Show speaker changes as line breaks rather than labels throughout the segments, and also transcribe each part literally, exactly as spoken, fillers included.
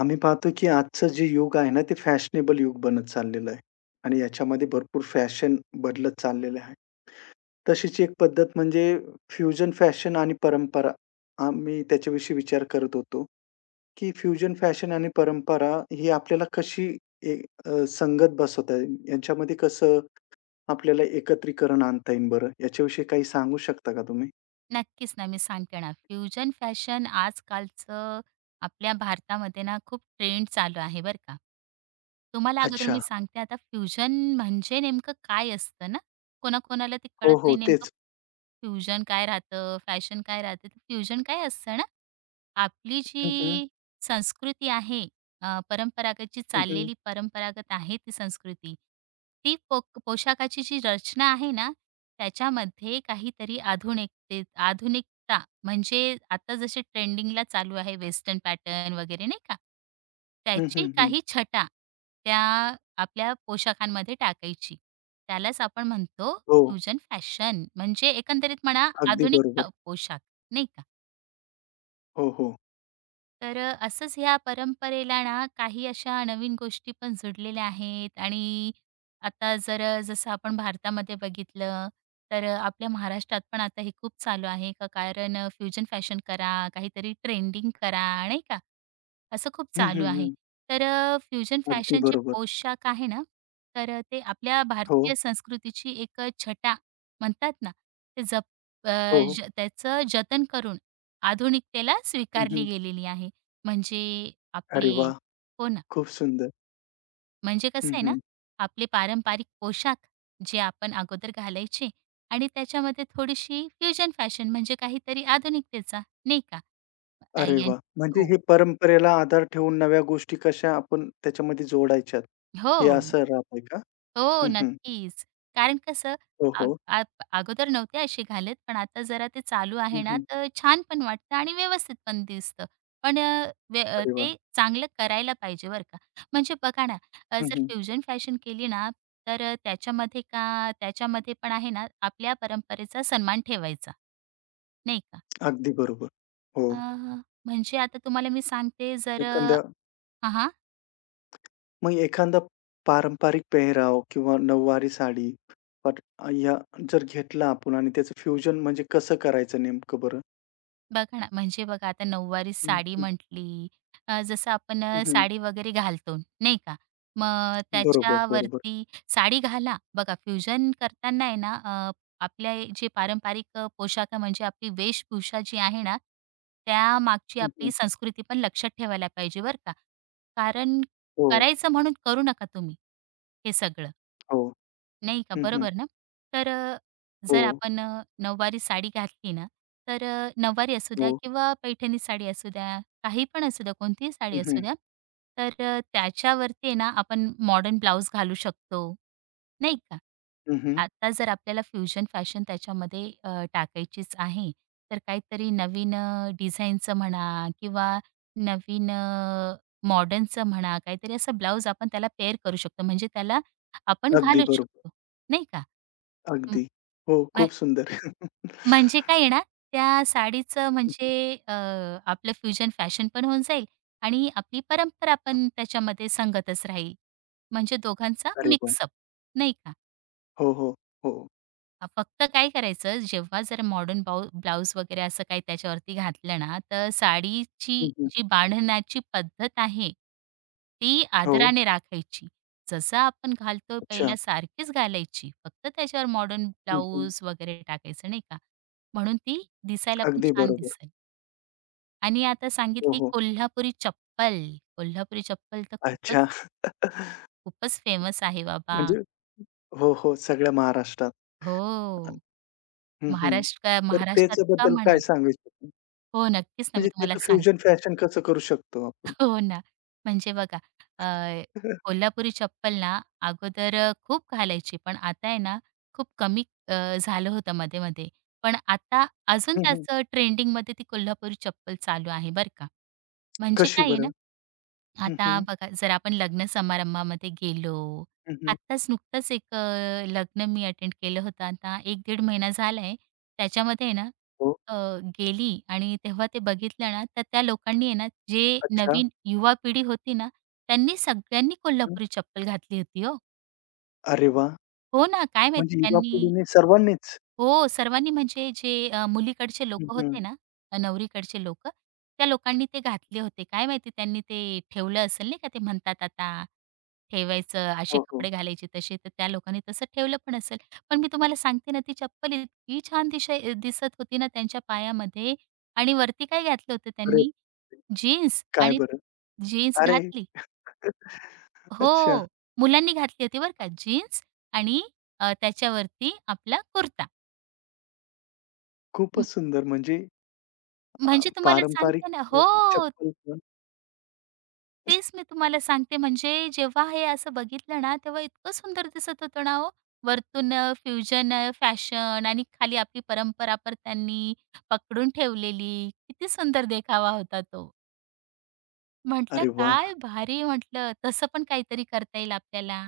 आम्ही पाहतो की आजचं जे युग आहे ना, ते फॅशनेबल युग बनत चाललेलं आहे आणि याच्यामध्ये भरपूर फॅशन बदलत चाललेलं आहे. तशीच एक पद्धत म्हणजे फ्युजन फॅशन आणि परंपरा. आम्ही त्याच्याविषयी विचार करत होतो, की फ्युजन फॅशन आणि परंपरा ही आपल्याला कशी ए अ, संगत बसवता येईल? यांच्यामध्ये कसं आपल्याला एकत्रीकरण आणता येईल बरं? याच्याविषयी काही सांगू शकता का तुम्ही?
नक्कीच ना, मी सांगते ना. फ्युजन फॅशन आजकालचं आपल्या भारतामध्ये ना खूप ट्रेंड चालू आहे बरं का. तुम्हाला अगोदर
अच्छा.
मी सांगते आता फ्युजन म्हणजे नेमकं काय असतं ना? कोणाकोणाला ते
हो,
कळत
हो.
नाही नेमकं
तेच.
फ्युजन काय राहतं, फॅशन काय राहते? तर फ्युजन काय असतं ना, आपली
हं, हं.
जी संस्कृती आहे, अ, परंपरागत जी
हं, हं.
चाललेली परंपरागत आहे ती संस्कृती, ती पो पोशाखाची जी रचना आहे ना, त्याच्यामध्ये काहीतरी आधुनिकते आधुनिकता म्हणजे आता जसे ट्रेंडिंगला चालू आहे वेस्टर्न पॅटर्न वगैरे नाही का,
हं,
त्याची
हं,
काही छटा त्या आपल्या पोशाखांमध्ये टाकायची. त्यालाच आपण म्हणतो
हो.
फ्युजन फॅशन म्हणजे एकंदरीत म्हणा
अगदी
आधुनिक
बरोबर.
अ, पोशाख, नाही का?
हो, हो.
तर अ, असंच ह्या परंपरेला ना काही अशा नवीन गोष्टी पण जुडलेल्या आहेत. आणि आता जर अ, जसं आपण भारतामध्ये बघितलं तर अ, आपल्या महाराष्ट्रात पण आता हे खूप चालू आहे का, कारण अ, फ्युजन फॅशन करा, काहीतरी ट्रेंडिंग करा, नाही का? असं खूप
हं,
चालू
हं,
आहे.
हं.
तर अ, फ्युजन
अगदी
फॅशनचे
बरोबर.
पोशाख आहे ना, तर अ, ते आपल्या
हो,
भारतीय संस्कृतीची एक अ, छटा म्हणतात ना, ते जप अ,
हो.
ज त्याचं जतन करून आधुनिकतेला
हं,
स्वीकारली
हं.
गेलेली आहे. म्हणजे आपले
अरे वाह!
हो ना,
खूप सुंदर.
म्हणजे कसं
हं,
आहे ना,
हं.
आपले पारंपरिक पोशाख जे आपण अगोदर घालायचे आणि त्याच्यामध्ये थोडीशी फ्युजन फॅशन म्हणजे काहीतरी आधुनिकतेचा, नाही का? अ,
अरे
यां
वाह! म्हणजे
हो,
हे परंपरेला आधार ठेवून नव्या गोष्टी कशा आपण त्याच्यामध्ये जोडायच्यात, हे
हो.
असं राहतंय का?
हो,
हं, हं.
नक्कीच. कारण कसं,
हो,
अग
हो.
अग अगोदर नव्हते असे घालत, पण आता जरा ते चालू
हं,
आहे ना,
हं.
तर छान पण वाटतं आणि व्यवस्थित पण दिसतं. पण अ, व्य अ,
अरे वाह!
ते चांगलं करायला पाहिजे बरं का. म्हणजे बघा ना, अ,
हं,
जर
हं.
फ्युजन फॅशन केली ना, तर अ, त्याच्यामध्ये का त्याच्यामध्ये पण आहे ना, आपल्या परंपरेचा सन्मान ठेवायचा, नाही का.
अगदी बरोबर. हो.
अ, म्हणजे आता तुम्हाला मी सांगते, जर अ
एखादा मग एखादा पारंपरिक पेहराव किंवा नऊवारी साडी बट या जर घेतला आपण आणि त्याचं फ्युजन म्हणजे कसं करायचं नेमकं बरं?
बघा ना, म्हणजे बघा आता नऊवारी
हं,
साडी
हं.
म्हटली, अ, जसं आपण
हं,
अ,
हं.
साडी वगैरे घालतो, नाही का? मग
बरोबर, बरोबर.
त्याच्यावरती साडी घाला. बघा फ्युजन करताना आहे ना, अ, आपल्या हे जे पारंपरिक अ, पोशाख आहे, म्हणजे आपली वेशभूषा जी आहे ना, त्यामागची
हं,
आपली
हं.
संस्कृती पण लक्षात ठेवायला पाहिजे बरं का. कारण,
हो,
करायचं म्हणून करू नका तुम्ही हे सगळं.
हो.
नाही का,
हं, हं.
बरोबर ना? तर अ,
हो,
जर आपण अ, नऊवारी साडी घातली ना, तर अ, नऊवारी असू द्या
हो.
किंवा पैठणी साडी असू द्या, काही पण असू द्या, कोणतीही साडी
हं,
असू
हं.
द्या, तर अ, त्याच्यावरती आहे ना आपण मॉडर्न ब्लाउज घालू शकतो, नाही का?
हं, हं.
आता जर आपल्याला फ्युजन फॅशन त्याच्यामध्ये अ, टाकायचीच आहे, तर काहीतरी नवीन अ, डिझाईनचं म्हणा किंवा नवीन अ, मॉडर्नचं म्हणा, काहीतरी असं ब्लाउज आपण त्याला पेअर करू शकतो. म्हणजे त्याला आपण
अगदी
घालूच
बरोबर.
शकतो, नाही का? म
अगदी. हो,
म्ह
खूप सुंदर.
म्हणजे काय आहे ना, त्या साडीचं
हं, हं.
म्हणजे, अ, आपलं फ्युजन फॅशन पण होऊन जाईल आणि आपली परंपरा पण त्याच्यामध्ये संगतच राहील. म्हणजे दोघांचा
अरे वाह!
मिक्सअप, नाही का?
हो, हो. हो.
अ, फक्त काय करायचं, जेव्हा जर मॉडर्न बाऊ ब्लाउज वगैरे असं काही त्याच्यावरती घातलं ना, तर साडीची
हं, हं.
जी बांधण्याची पद्धत आहे, ती
हो.
आदराने राखायची. जसं आपण घालतो
अच्छा.
पहिला सारखीच घालायची. फक्त त्याच्यावर मॉडर्न
हं, हं.
ब्लाउज वगैरे टाकायचं, नाही का? म्हणून ती दिसायला पण
अगदी
छान
बरोबर.
दिसेल. आणि आता
हो,
सांगितली
हो.
कोल्हापुरी चप्पल. कोल्हापुरी चप्पल तर खूपच,
अच्छा.
खूपच फेमस आहे बाबा.
म्हणजे हो, हो. सगळ्या महाराष्ट्रात.
हो.
हं, हं.
महाराष्ट्र
तर
महाराष्ट्रात का
त्याच्याबद्दल
म्हणा.
काय सांगू इच्छिता?
हो, नक्कीच ना, मी
म्हणजे
तुम्हाला
त्याचं
सांगते.
फ्युजन फॅशन कसं करू शकतो आपण?
हो ना. म्हणजे बघा, अ, कोल्हापुरी चप्पल ना अगोदर अ, खूप घालायची, पण आता आहे ना खूप कमी, अ, झालं होतं मध्ये-मध्ये. पण आता अजून
हं, हं.
त्याचं ट्रेंडिंगमध्ये ती कोल्हापुरी चप्पल चालू आहे बरं का. म्हणजे
कशी
काय आहे ना,
बरं? हं,
आता
हं.
बघा, जर आपण लग्न समारंभामध्ये गेलो,
हं, हं.
आत्ताच नुकतंच एक अ, लग्न मी अटेंड केलं होतं. आता एक ते दीड महिना झालाय. त्याच्यामध्ये आहे ना,
हो.
अ, गेली आणि तेव्हा ते बघितलं ना, तर त्या लोकांनी आहे ना, जे
अच्छा.
नवीन युवा पिढी होती ना, त्यांनी सगळ्यांनी
हं, हं.
कोल्हापुरी चप्पल घातली होती हो.
अरे वाह!
हो ना, काय माहिती
म्हणजे युवा
त्यांनी.
पिढीने सर्वांनीच.
हो, सर्वांनी, म्हणजे जे अ, मुलीकडचे
हं,
लोकं
हं.
होते ना, अ, नवरीकडचे लोकं, त्या लोकांनी ते घातले होते. काय माहिती त्यांनी ते ठेवलं असेल, नाही का, ते म्हणतात आता ठेवायचं, असे
हो, हो.
कपडे घालायचे तसे, तर त्या लोकांनी तसं ठेवलं पण असेल. पण मी तुम्हाला सांगते ना, ती चप्पल इतकी छान दिशाय दिसत होती ना त्यांच्या पायामध्ये, आणि वरती काय घातलं होतं
अरे!
त्यांनी? जीन्स
काय
आणि
बरं?
जीन्स
अरे!
घातली.
अच्छा.
हो, मुलांनी घातली होती बरं का, जीन्स, आणि अ, त्याच्यावरती आपला कुर्ता. म्ह
खूपच सुंदर म्हणजे अ,
म्हणजे तुम्हाला
पारंपरिक
सांगते ना
अ,
हो,
चप्पल पण
तेच मी तुम्हाला सांगते, म्हणजे जेव्हा हे असं बघितलं ना, तेव्हा इतकं सुंदर दिसत होतं ना हो. वरतून अ, फ्युजन अ, फॅशन आणि खाली आपली परंपरा पण त्यांनी पकडून ठेवलेली. किती सुंदर देखावा होता तो. म्हटलं
अरे वाह!
काय भारी, म्हटलं तसं पण काहीतरी करता येईल आपल्याला.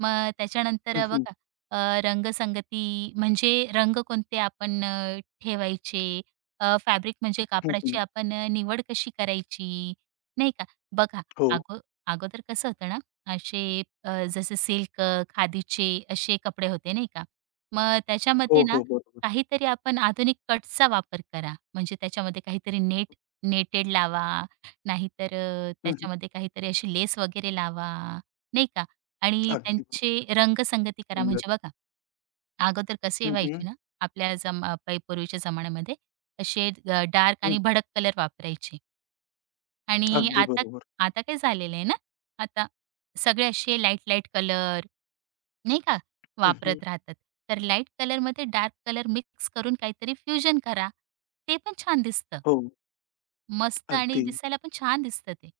मग त्याच्यानंतर
हं,
अ,
हं.
बघा, अ, रंगसंगती म्हणजे रंग कोणते आपण अ, ठेवायचे, अ, फॅब्रिक म्हणजे
हं, हं.
कापडाची आपण अ, निवड कशी करायची, नाही का. बघा,
हो.
अगो अगोदर कसं होतं ना, असे अ, जसे सिल्क, खादीचे असे कपडे होते नाही का. मग
हो,
त्याच्यामध्ये ना
हो. बरोबर.
काहीतरी आपण आधुनिक कट्सचा वापर करा. म्हणजे त्याच्यामध्ये काहीतरी नेट नेटेड लावा, नाहीतर अ,
हं, हं.
त्याच्यामध्ये काहीतरी अशी लेस वगैरे लावा, नाही का? आणि
अगदी
त्यांचे रंगसंगती करा.
सुंदर.
म्हणजे बघा, अगोदर कसे
हं, हं.
व्हायचे ना, आपल्या जमा पै पूर्वीच्या जमान्यामध्ये असे अ, डार्क
हं.
आणि भडक कलर वापरायचे आणि
अगदी
आता
बरोबर.
आता काय झालेलं आहे ना, आता सगळे असे लाईट-लाईट कलर, नाही का,
हं, हं.
वापरत राहतात. तर लाईट कलरमध्ये डार्क कलर मिक्स करून काहीतरी फ्युजन करा. ते पण छान दिसतं.
हो.
मस्त, आणि
अगदी.
दिसायला पण छान दिसतं ते.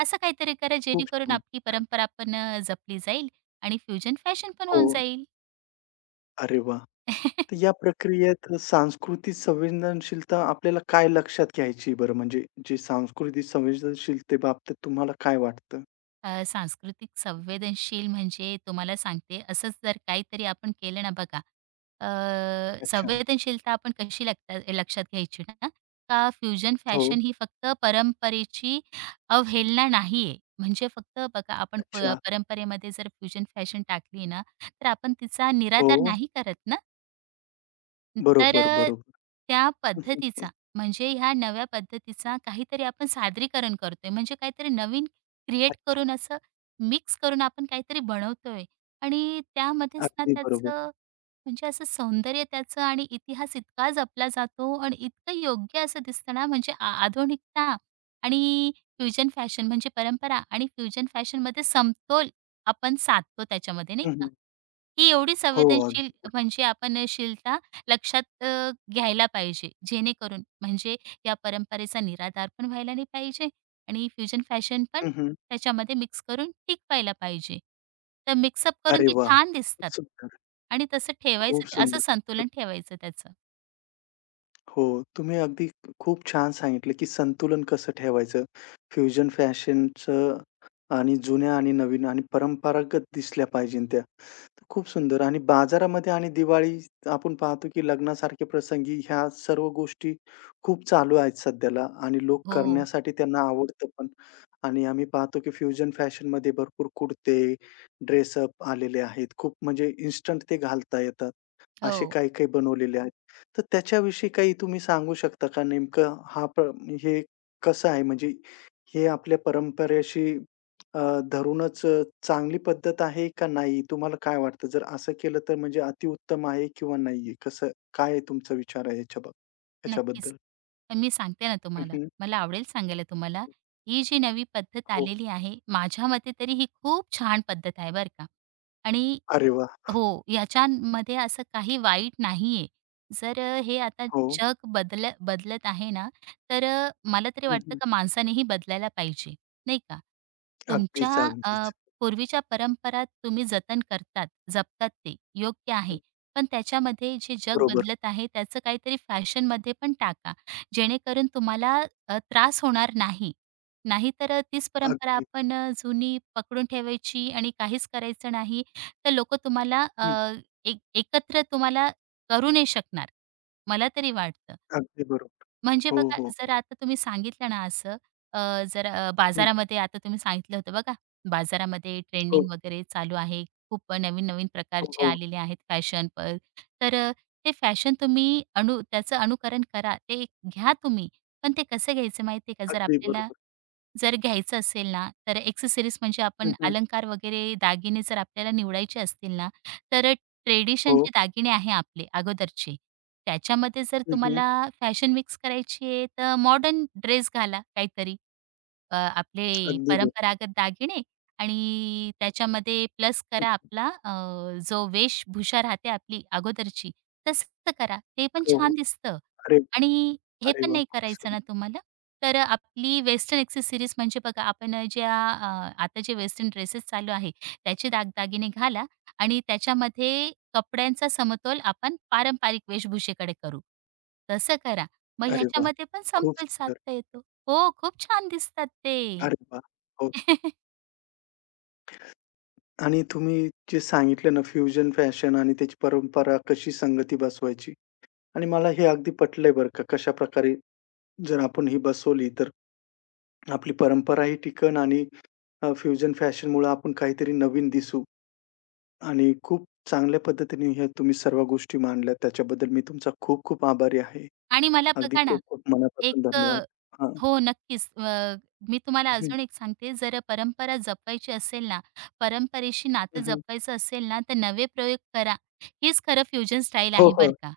असं काहीतरी करा
खूप
जेणेकरून
छान,
आपली
खूप छान.
परंपरा पण अ, जपली जाईल आणि फ्युजन फॅशन पण
हो.
होऊन जाईल.
अरे वाह! तर या प्रक्रियेत सांस्कृतिक संवेदनशीलता आपल्याला काय लक्षात घ्यायची बरं? म्हणजे जे सांस्कृतिक संवेदनशीलते बाबतीत तुम्हाला काय वाटतं?
अ, सांस्कृतिक संवेदनशील म्हणजे तुम्हाला सांगते, असंच जर काहीतरी आपण केलं ना बघा, अ,
अच्छा.
संवेदनशीलता आपण कशी लक लक्षात घ्यायची ना, का फ्युजन
हो.
फॅशन ही फक्त परंपरेची अवहेलना नाहीये. म्हणजे फक्त बघा, आपण प
अच्छा.
परंपरेमध्ये जर फ्युजन फॅशन टाकली ना, तर आपण तिचा
हो,
निराधार नाही करत ना. तर
बरोबर,
अ,
बरोबर.
त्या पद्धतीचा, म्हणजे ह्या नव्या पद्धतीचा काहीतरी आपण सादरीकरण करतोय. म्हणजे काहीतरी नवीन क्रिएट
अच्छा.
करून, असं मिक्स करून आपण काहीतरी बनवतोय आणि त्यामध्येच ना
अगदी बरोबर.
त्याचं, म्हणजे असं सौंदर्य त्याचं आणि इतिहास इतका जपला जातो आणि इतकं योग्य असं दिसतं ना, म्हणजे आ आधुनिकता आणि फ्युजन फॅशन, म्हणजे परंपरा आणि फ्युजन फॅशनमध्ये समतोल आपण साधतो त्याच्यामध्ये, नाही
हं, हं.
का? ही एवढी
हो, अगदी
संवेदनशील
बरोबर.
म्हणजे आपण शीलता लक्षात अ, घ्यायला पाहिजे, जेणेकरून, म्हणजे या परंपरेचा निराधार पण व्हायला नाही पाहिजे आणि फ्युजन फॅशन पण
हं, हं.
त्याच्यामध्ये मिक्स करून टिकवायला पाहिजे. तर मिक्सअप करून
अरे
ती
वाह!
छान
खूप
दिसतात
सुंदर,
आणि तसं
खूप
ठेवायचं, ते असं
सुंदर.
संतुलन ठेवायचं त्याचं.
हो, तुम्ही अगदी खूप छान सांगितलं, की संतुलन कसं ठेवायचं. फ्युजन फॅशनचं आणि जुन्या आणि नवीन आणि परंपरागत दिसल्या पाहिजे त्या. खूप सुंदर आणि बाजारामध्ये आणि दिवाळी आपण पाहतो, की लग्नासारखे प्रसंगी ह्या सर्व गोष्टी खूप चालू आहेत सध्याला आणि लोक
हो,
करण्यासाठी त्यांना आवडतं पण आणि आम्ही पाहतो, की फ्युजन फॅशनमध्ये भरपूर कुर्ते, ड्रेसअप आलेले आहेत. खूप म्हणजे इन्स्टंट ते घालता येतात.
हो,
असे काही-काही बनवलेले आहेत. तर त्याच्याविषयी काही तुम्ही सांगू शकता का नेमकं हा प्र हे कसं आहे म्हणजे हे आपल्या परंपरेशी अ, धरूनच अ, चांगली पद्धत आहे का नाही? तुम्हाला काय वाटतं? जर असं केलं तर म्हणजे अतिउत्तम आहे किंवा नाहीये? कसं काय आहे तुमचा विचार आहे याच्या बाब
नक्कीच.
याच्याबद्दल?
तर मी सांगते ना
हं,
तुम्हाला,
हं.
मला आवडेल सांगायला तुम्हाला. ही जी नवी पद्धत
हो.
आलेली आहे, माझ्या मते तरी ही खूप छान पद्धत आहे बरं का. आणि
अरे वाह!
हो, याच्यामध्ये असं काही वाईट नाहीये. जर अ, हे आता
हो.
जग बदल बदलत आहे ना, तर अ, मला तरी वाटतं
हं,
का माणसानेही बदलायला पाहिजे, नाही का?
अगदीच,
तुमच्या
अगदीच.
अ, पूर्वीच्या परंपरा तुम्ही जतन करतात, जपतात ते योग्य आहे.
हं.
पण त्याच्यामध्ये जे जग
बरोबर.
बदलत आहे त्याचं काहीतरी फॅशनमध्ये पण टाका, जेणेकरून तुम्हाला अ, त्रास होणार नाही. नाहीतर अ, तीच परंपरा
अगदी.
आपण अ, जुनी पकडून ठेवायची आणि काहीच करायचं नाही, तर लोकं तुम्हाला अ,
हं.
एक एकत्र तुम्हाला करू नाही शकणार, मला तरी वाटतं.
अगदी बरोबर.
म्हणजे
हो,
बघा,
हो,
जर
हो.
आता तुम्ही सांगितलं ना असं, अ, जर अ,
हं.
बाजारामध्ये आता तुम्ही सांगितलं होतं बघा, बाजारामध्ये
हो,
ट्रेंडिंग वगैरे चालू आहे. खूप नवीन-नवीन
हो,
प्रकारचे
हो.
आलेले आहेत फॅशन पण. तर अ, ते फॅशन तुम्ही अनु त्याचं अनुकरण करा, ते घ्या तुम्ही. पण ते कसं घ्यायचं माहिती आहे का? जर
अगदी
आपल्याला
बरोबर.
जर घ्यायचं असेल ना, तर एक्सेसरीज म्हणजे आपण
हं,
अलंकार वगैरे दागिने जर आपल्याला निवडायचे असतील ना, तर ट्रेडिशन
हो.
जे दागिने आहे आपले अगोदरचे, त्याच्यामध्ये जर
हं,
तुम्हाला फॅशन मिक्स करायची आहे, तर मॉडर्न ड्रेस घाला काहीतरी. अ, आपले
अगदी बरोबर.
परंपरागत दागिने आणि त्याच्यामध्ये प्लस
हं.
करा आपला, अ, जो वेशभूषा राहते आपली अगोदरची, तसं करा. ते पण
हो, हो.
छान दिसतं.
अरे वाह!
आणि हे
अरे
पण
वाह!
नाही
खूप
करायचं
सुंदर.
ना तुम्हाला? तर अ, आपली वेस्टर्न एक्सेसरीज म्हणजे बघा आपण, अ, ज्या अ, आता जे वेस्टर्न ड्रेसेस चालू आहे, त्याचे दागदागिने घाला आणि त्याच्यामध्ये कपड्यांचा समतोल आपण पारंपरिक वेशभूषेकडे करू. तसं करा. मग
अरे वाह!
ह्याच्यामध्ये पण
खूप
समतोल
सुंदर.
साधता येतो. हो, खूप छान दिसतात ते.
अरे वाह! हो. आणि तुम्ही जे सांगितलं ना, फ्युजन फॅशन आणि त्याची परंपरा कशी संगती बसवायची आणि मला हे अगदी पटलंय बरं का. कशाप्रकारे जर आपण ही बसवली, तर आपली परंपराही टिकन आणि अ, फ्युजन फॅशनमुळं आपण काहीतरी नवीन दिसू आणि खूप चांगल्या पद्धतीने ह्या तुम्ही सर्व गोष्टी मांडल्यात. त्याच्याबद्दल मी तुमचा खूप-खूप आभारी आहे.
आणि मला
अगदी
बघा ना,
खूप-खूप मनापासून
एक.
धन्यवाद. हां.
हो, नक्कीच. अ, मी तुम्हाला
हं,
अजून एक सांगते, जर परंपरा जपवायची असेल ना, परंपरेशी नातं
हं, हं.
जपवायचं असेल ना, तर नवे प्रयोग करा. हीच खरं फ्युजन स्टाईल
हो,
आहे
हो.
बरं का.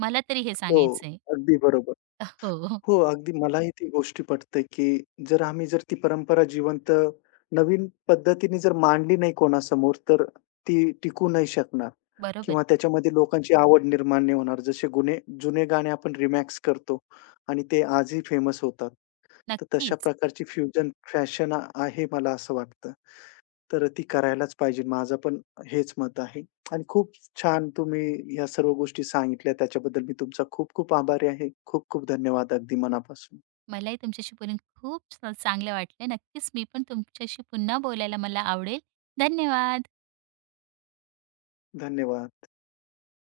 मला तरी हे
हो.
सांगायचंय.
अगदी बरोबर.
हो, हो.
हो, अगदी मलाही ती गोष्टी पटते, की जर आम्ही जर ती परंपरा जिवंत नवीन पद्धतीने जर मांडली नाही कोणासमोर, तर ती टिकू नाही शकणार
बरोबर
किंवा
आहे.
त्याच्यामध्ये लोकांची आवड निर्माण नाही होणार. जसे गुन्हे जुने गाणे आपण रिमॅक्स करतो आणि ते आजही फेमस होतात. तर तशा
नक्कीच.
प्रकारची फ्युजन फॅशन आहे मला असं वाटतं. तर ती करायलाच पाहिजे. माझं पण हेच मत आहे आणि खूप छान तुम्ही या सर्व गोष्टी सांगितल्या. त्याच्याबद्दल मी तुमचा खूप खूप आभारी आहे. खूप खूप धन्यवाद अगदी मनापासून.
मलाही तुमच्याशी बोलून खूप चांगलं वाटलं. नक्कीच मी पण तुमच्याशी पुन्हा बोलायला मला आवडेल. धन्यवाद.
धन्यवाद.